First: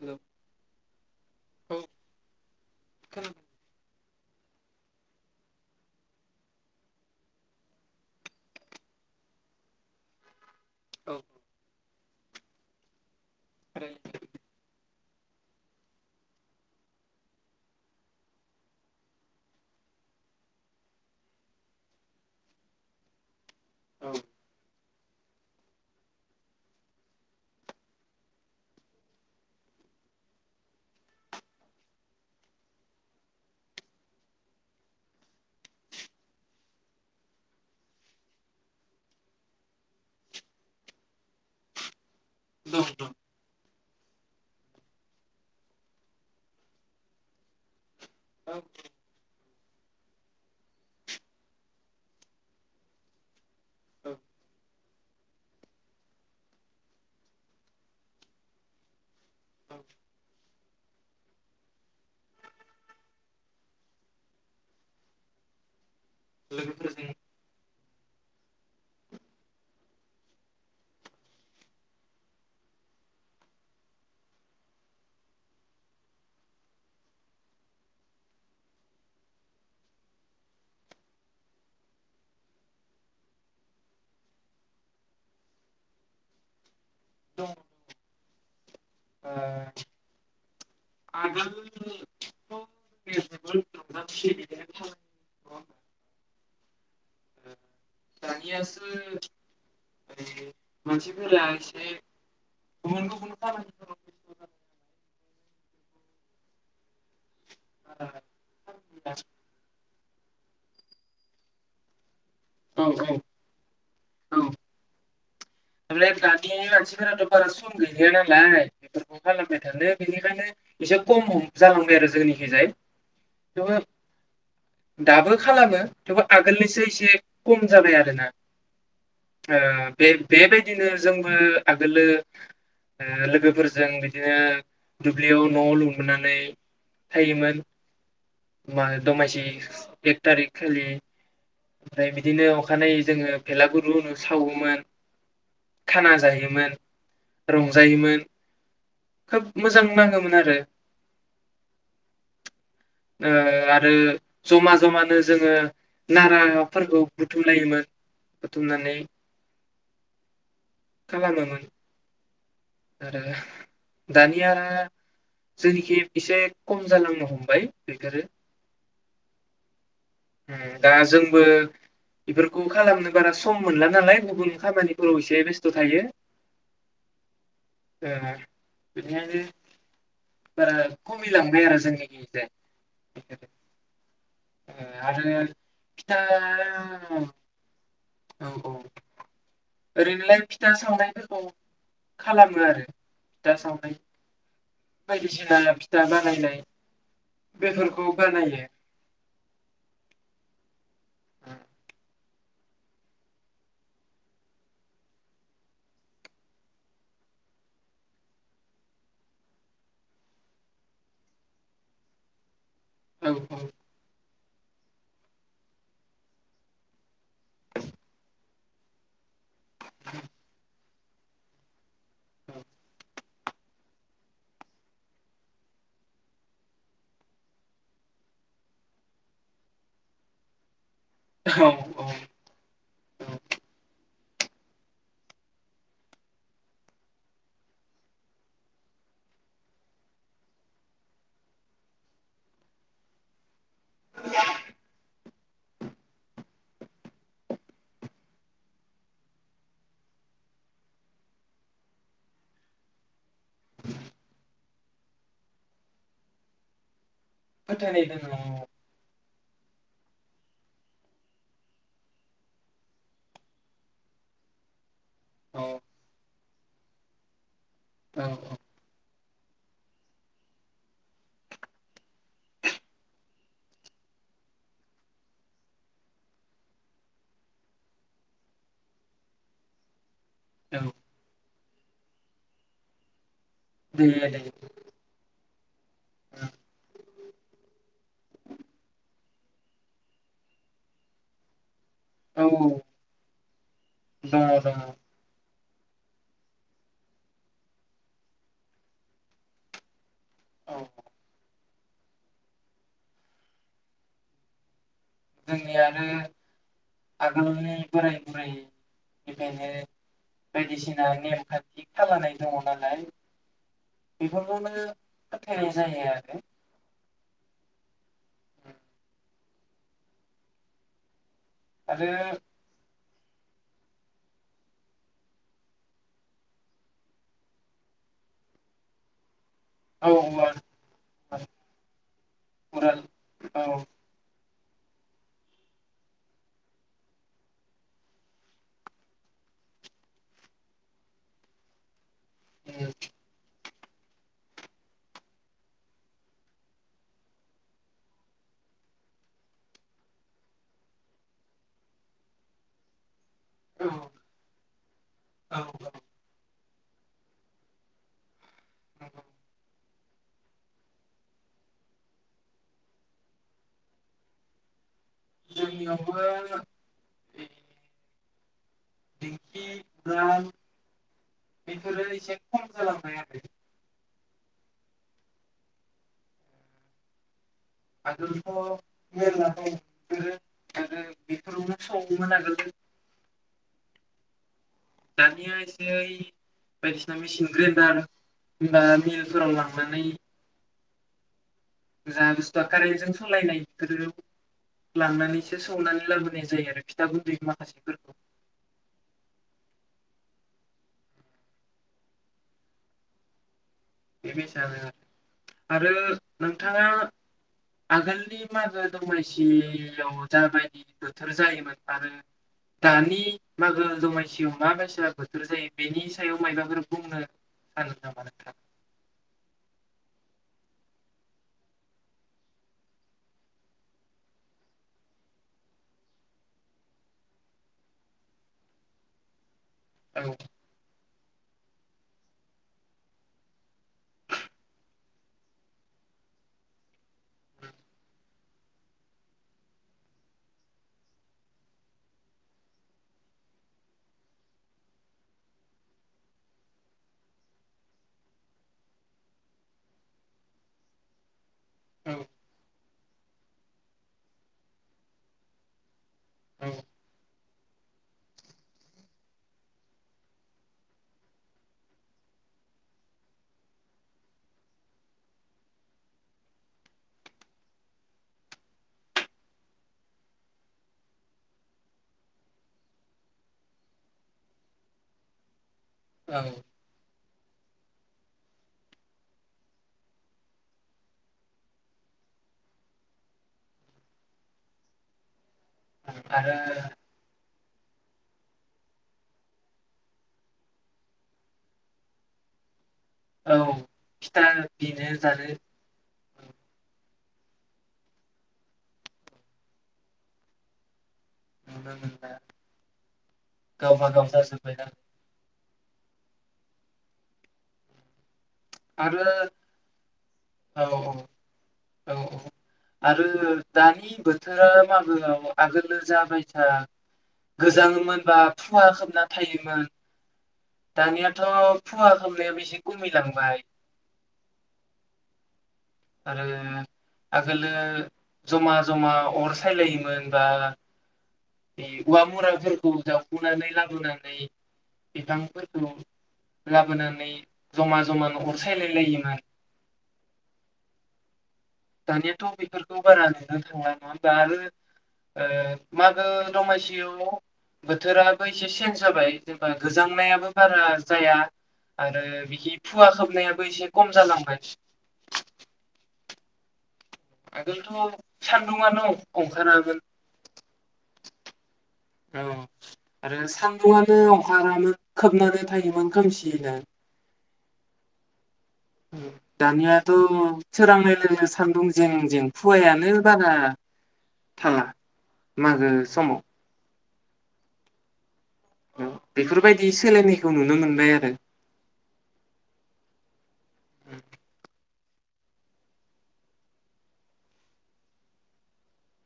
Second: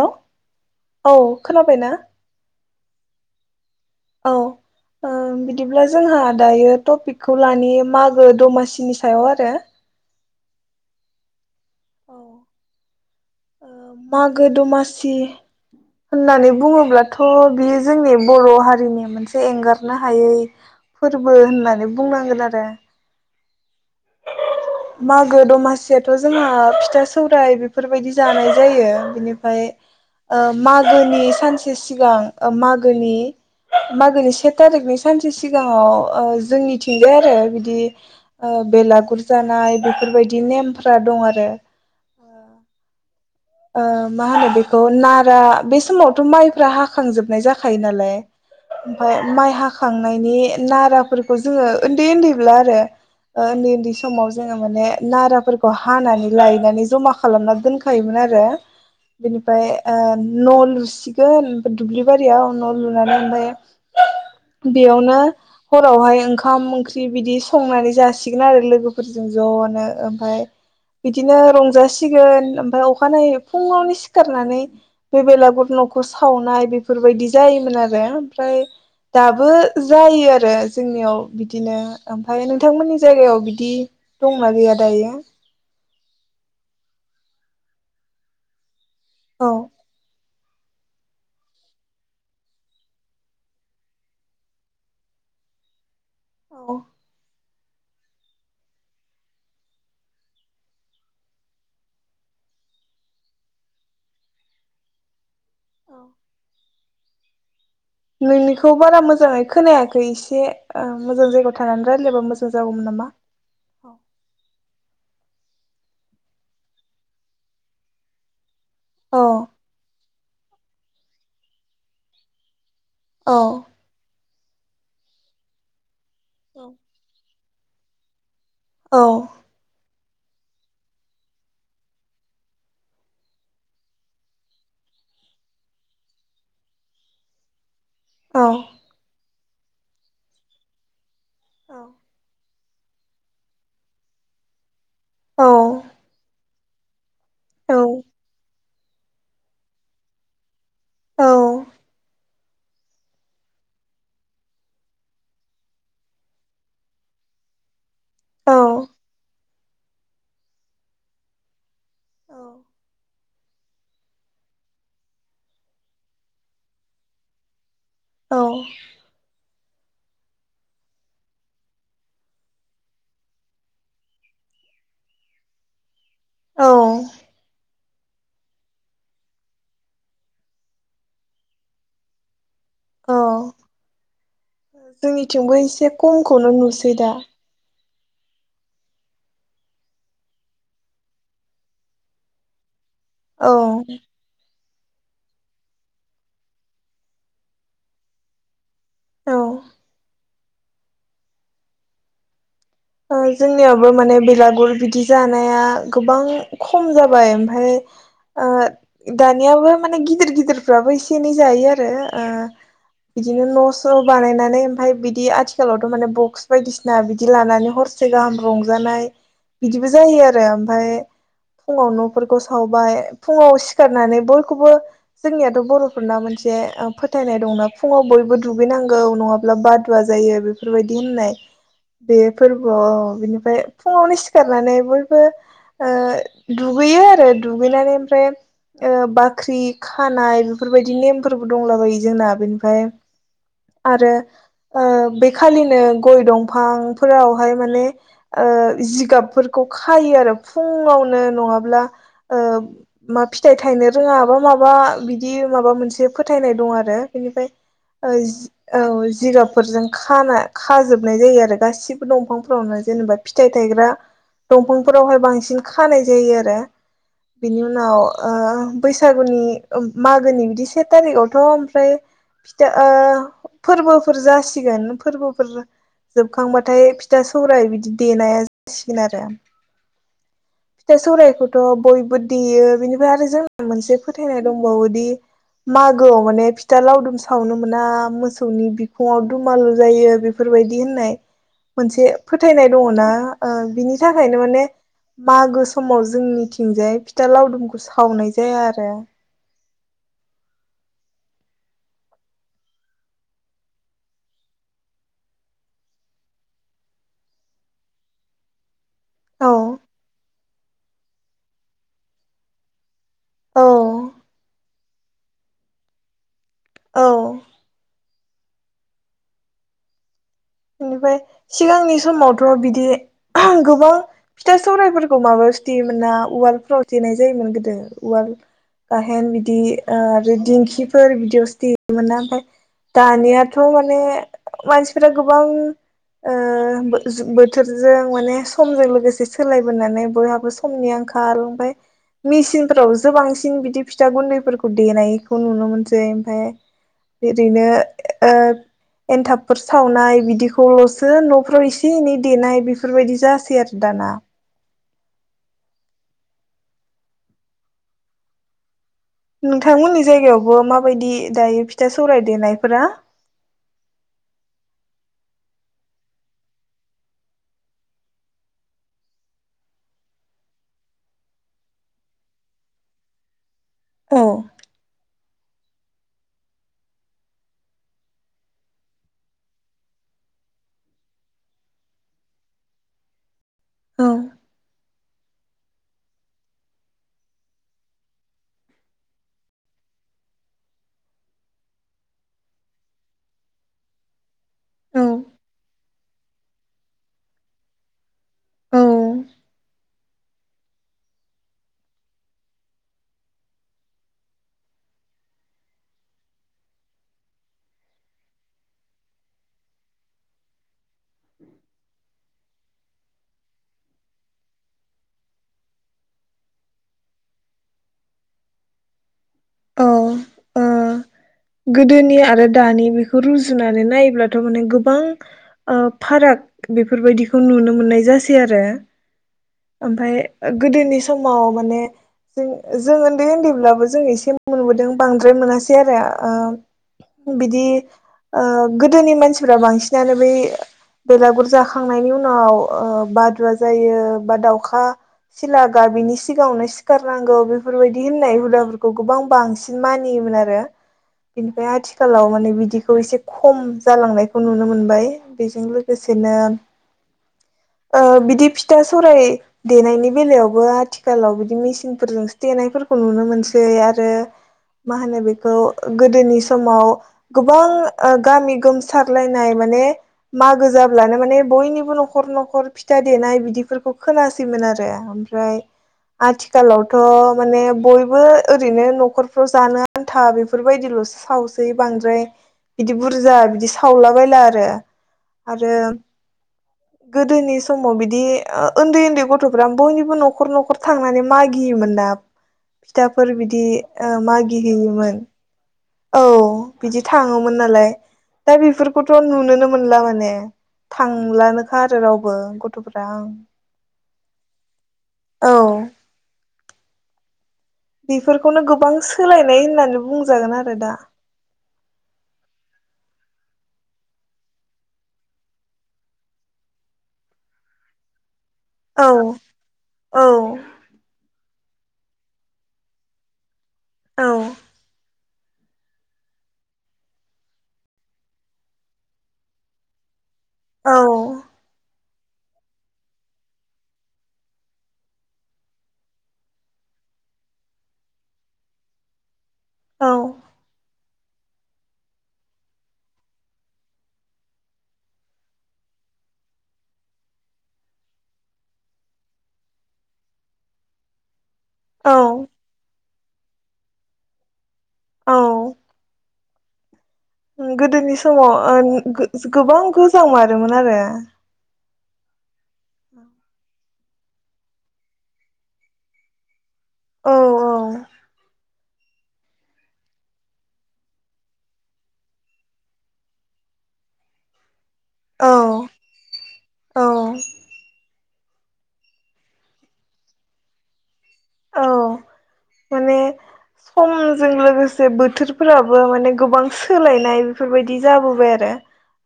Hello hello औ औ खोनाबायना? खोनादों औ बिदिब्ला ओ जोंहा दायो टपिकखौ लानो मागो दमासिनि सायाव आरो। औ औ। औ ओ थारैनो मागो दमा थि होननानै बुङोब्लाथ बियो जोंनि बर' हारिनि मोनसे एंगारनो हायै फोरबो होननानै बुंनांगोन आरो औ मागो दमासियाथ जोंहा फिथा सौराइ बेफोरबायदि जानाय जायो बिनिफ्राय मागोनि सानसे सिगां मागोनि मागोनि से थारिखनि सानसे सिगाङाव जोंनिथिंजाय आरो बिदि ओ बेलागुर जानाय बेफोरबायदि नेमफ्रा दं आरो दं दं ओ मा होनो बेखौ नारा बे समावथ माइफ्रा हाखांजोबनाय जाखायो नालाय औ ओमफ्राय माइ हाखां खांनायनि नाराफोरखौ जोङो उन्दै उन्दैब्ला आरो उन्दै उन्दै समाव जोङो माने नाराफोरखौ हानानै लायनानै जमा खालामना दोनखायोमोन आरो बेनिफ्राय औ न लुसिगोन दुब्लि बारियाव न लुनानै ओमफ्राय बेयावनो बेवहाय ओंखाम लोगोफोरजों ओंख्रि बिदि संनानै जासिगोन आरो लोगोफोरजों जनो ओमफ्राय बिदिनो रंजासिगोन ओमफ्राय अ अखानायै फुङावनो सिखारनानै बे बेलागुर नखौ सावनाय बेफोरबायदि जायोमोन आरो ओमफ्राय दाबो जायो आरो जोंनियाव बिदिनो ओमफ्राय नोंथांमोननि जायगायाव बिदि दंना गैया दायो दं ओ औ आगोलथ [unintelligible] औ दानियासो मानसिफोरा एसे गुबुन गुबुन खामानिफोराव बेस्त जानानै औ नोंनिखौ बारा मोजाङै खोनाया इसे मोजां जायगायाव थानानै रायलायबा मोजां जागौमोन नामा औ औ ओमफ्राय दानि मानसिफोरा थ बारा सम गैलिया नालाय बेफोरखौ खालामबाय थानो बेनिखायनो एसे खम जालांबाय आरो जोंनिखिजाय औ थेवबो दाबो खालामो थेवबो आगोलनिसो एसे खम जाबाय आ औ [unintelligible] ओ बे बेबायदिनो जोंबो आगोलो लोगोफोरजों बिदिनो दुब्लियाव नआव लुनबोनानै थायोमोन औ मा दमायसि एक तारिख खालि ओमफ्राय बिदिनो अखानायै जोङो बेलागुरु लुनु सावोमोन औ खाना जायोमोन रंजायोमोन खोब मोजां नाङोमोन आरो औ ओ आरो जमा जमानो जोङो नाराफोरखौ बुथुमलायोमोन औ बुथुमनानै खालामोमोन आरो दानिया जोंनिखि एसे खम जालांनो हमबाय बेफोरो औ उम दा जोंबो इफोरखौ खालामनो बारा सम मोनला नालाय गुबुन खामानिफोराव एसे बेस्थ' थायो औ ओ बिनिखायनो बारा खमिलांबाय आरो जोंनि गिजाय औ ओ आरो जोंनिथिंबो एसे फिथा खमखौनो नुसै दा औ औ ओरैनोलाय फिथा सावनायफोरखौ खालामो आरो औ फिथा सावनाय [inaudible] दिसिना फिथा बानायनाय बेफोरखौ बानायो औ औ जोंनियावबो माने बेलागुर बिदि जानाया गोबां खम जाबाय ओमफाय ओ दानियाबो माने गिदिर गिदिरफ्राबो एसे एनै जायो आरो ओ औ बिदिनो न'स' बानायना नै ओमफ्राय बिदि आथिखालावथ' माने बक्स बायदिसिना बिदि लानानै हरसे गाहाम रंजानाय बिदिबो जायो आरो ओमफाय फुङाव न फोरखौ सावबाय फुङाव सिखारनानै बयखौबो जोंनियाथ' बर'फोरना मोनसे ओ फोथायनाय दंना फुङाव बयबो दुगैनांगौ नङाब्ला बादुवा जायो बेफोरबायदि दि होननाय औ औ बेयो अ बिनिफ्राय फुङावनो सिखारनानै बयबो ओ दुगैयो आरो दुगैनानै ओमफ्राय ओ बाख्रि खानाय बेफोरबायदि नेमफोरबो दंलाबायो जोंना बेनिफ्राय आरो ओ बे खालिनो गय दंफां फोरावहाय माने ओ जिगाबफोरखौ खायो आरो फुङावनो नङाब्ला ओ मा फिथाइ थायनो रोङा बा माबा बिदि माबा मोनसे फोथायनाय दं आरो बेनिफ्राय फोथायनाय ओ दङ औ औ जिगाब फोरजों खाना खाजोबनाय जायो आरो गासिब बो दंफांफोरावनो जेनेबा फिथाइ थायग्रा दंफां फोरावहाय बांसिन औ खानाय जायो आ दा बिनि उनाव औ ओ बै सागुनि मागोनि बिदि से थारिखआवथ' ओमफ्राय फिथा ओ फोरबोफोर जासिगोन फोरबोफोर जोबखांबाथ थाय फिथा सौराय बिदि देनाया जासिगोन आरो औ फिथा सौरायखौ थ' बयबो देयो बेनिफ्राय आरो जों मोनसे दे फोथायनाय दे दंबावोदि मागोआव माने फिथा लावदुम साव खावनो मोना मोसौनि बिखुंआव दुमालु जायो बेफोरबायदि होननाय मोनसे औ फोथायनाय दङ ना ओं बिनि थाखायनो दङ माने दङ मागो समाव जोंनिथिंजाय फिथा लावदुमखौ सावनाय जाया आरो औ जोंनियानो आगोलनि बोराय बुरै औ बेखायनो बायदिसिना नेमखान्थि खालामनाय दङ नालाय औ बेफोरखौनो फोथायनाय जायो आरो औ ओमफाय सिगांनि आरो आरो समावथ' बिदि गोबां फिथा सौरायफोरखौ माबायाव देयोमोन ना उवालफोराव देनाय जायोमोन गोदो उवाल गाहेन बि दि औ आरो उवाल दिंखिफोर बिदियावसो देमोना ओमफाय उराल दानियाथ' औ माने मानसिफोरा गोबां ओ जु बोथोरजों माने समजों लोगोसे सोलायबोनानै बयहाबो समनि आंखाल ओमफाय मिसिनफोरावसो बांसिन बिदि फिथा गुन्दैफोरखौ देनायखौ नुनो मोनसै ओमफाय ओरैनो ओ एन्थाबफोर सावनाय बिदिखौल'सो न'फ्राव एसे एनै देनाय बेफोरबायदि जा सै आरो दाना औ औ नोंथांमोननि जायगायावबो माबायदि दायो फिथा सौराय देनायफोरा जोंनियावबो दिंखि उवाल बेफोरो एसे खम जालांबाय आरो औ आगोलथ' मेरला दो आरो बेफोरावनो सङोमोन आगोल औ दानिया एसे बायदिसिना मेचिन ग्रेन्दार बा मिलफोराव लांनानै ज बुस्थुआ कारेन्टजों सालायनाय गदोराव [unintelligible] औ लांनानैसो सौनानै लाबो नाय जायो आरो फिथा गुन्दै माखासेफोरखौ औ बेबायसानो आरो आरो नोंथाङा आगोलनि मागो दमासियाव जाबायदि बोथोर जायोमोन आरो दानि मागो दमासियाव माबायसा बोथोर जायो बेनि सायाव मायबाफोर बुंनो सानो नामा नोंथाङा औ ओ गोदोनि आरो दानि बेखौ रुजुनानै नायोब्लाथ' माने गोबां ओ फाराग बेफोरबायदिखौ नुनो मोननाय जासै आरो ओमफाय औ गोदोनि समाव माने जों जों उन्दै उन्दैब्लाबो जों एसे मोनबोदों बांद्राय मोनासै आरो ओ बिदि ओ गोदोनि मानसिफ्रा बांसिनानो बै बेलागुर जाखांनायनि उनाव ओ बादुवा जायो बा दाउखा सिला गाबिनि सिगाङावनो सिखारनांगौ बेफोरबायदि होननाय हुदाफोरखौ गोबां बांसिन मानियोमोन आरो बिनिफ्राय औ आथिखालाव माने बिदि बे खौ एसे खम जालांनायखौ नुनो मोनबाय बेजों लोगोसे बिदिनो ओ बिदि फिथा सौराय देनायनि बेलायावबो आथिखालाव बिदि मेचिनफोरजोंसो देनायफोरखौ नुनो मोनसै आरो मा होनो बेखौ गोदोनि समाव गोबां ओ गामि गोमसारलायनाय माने मागो जाब्लानो माने बयनिबो न'खर न'खर फिथा देनाय बिदिफोरखौ खोनासैमोन आरो ओमफ्राय औ आथिखालावथ' माने बयबो ओरैनो न'खरफ्राव जानो आन्था बेफोरबायदिल'सो सावसै बांद्राय बिदि बुरजा बिदि सावला बायला आरो आरो आरो गोदोनि समाव बिदि बिदि उन्दै उन्दै गथ'फ्रा बयनिबो न'खर न'खर थांनानै मागियोमोन ना फिथाफोर औ बिदि ओ फिथा मागि बिनो हैैयोमोन जानो औ बिदि थाङोमोन नालाय दा बेफोरखौथ' नुनोनो मोनला माने थांलानोखा नुनो आरो रावबो मोनला गथ'फ्रा ओं गावबा गाव जाजोब्बाय ना औ बि बेफोरखौनो गोबां आरो सोलायनाय होननानै बुंजागोन आरो औ दा औ औ आरो दानि बोथोरा मागोआव आगोलो जा बायसा गोजाङोमोनबा खुवा औ खोबना थायोमोन औ दानिया दाथ' खुवा खोबनायाबो एसे खमायलांबाय औ आरो आगोलो जमा जमा अर सायलायोमोन दा औ बे औवा मुराफोरखौ जावखुनानै लाबोनानै बिफांफोरखौ लाबोनानै जमा जमा अर सायलाय लायोमोन औ दानियाथ' बेफोरखौ बारा नुनो थांला नङा होमबा आरो ओ मागो दमासियाव बोथोराबो एसे चेन्ज जाबाय जेनेबा गोजांनायाबो बारा जाया औ आरो बिखि खुवा खोबनायाबो एसे खम जालांबाय औ आगोलथ' गोदोनि समाव सान्दुंआनो ओ गोबां अंखारामोन गोजां मारोमोन आरो औ आरो सान आनो अंखारामोन खोबनानै थायोमोन खोमसियैनो औ दानियाथ' सोरांनाय लोगो लोगो सान्दुं जें जें खुवायानो बारा थाङा मागो समाव औ औ बेफोरबायदि सोलायनायखौ नुनो मोनबाय आरो। औ माने समजों लोगोसे बोथोरफोराबो माने गोबां सोलायनाय बेफोरबायदि जाबोबाय आरो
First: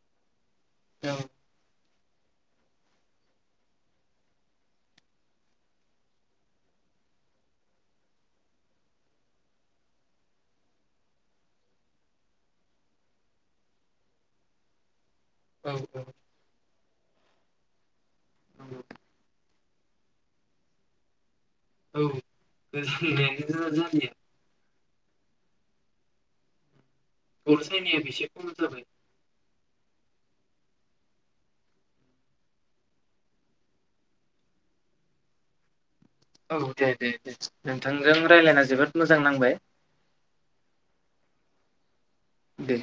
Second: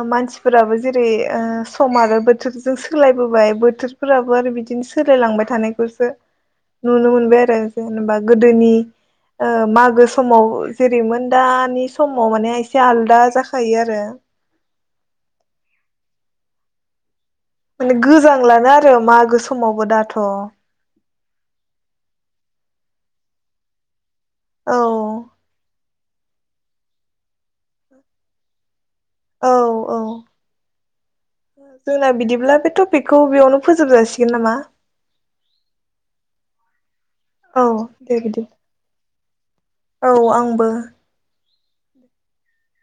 ओ मानसि फोराबो जेरै ओ सम आरो बोथोरजों सोलायबोबाय बोथोरफोराबो आरो बिदिनो सोलायलांबाय थानायखौसो नुनो मोनबाय आरो जेनेबा गोदोनि ओ मागो समाव जेरैमोन दानि समाव माने एसे आलदा जाखायो आरो। औ औ माने औ गोजांलानो आरो मागो समावबो दाथ' औ [unintelligible] औ अरसायनाया एसे खम जाबाय। औ औ जोंना बिदिब्ला बे टपिकखौ बेयावनो फोजोब जासिगोन नामा? औ दे दे औ नोंथांजों दे बिदि रायज्लायना जोबोद मोजां नांबाय। औ आंबो दे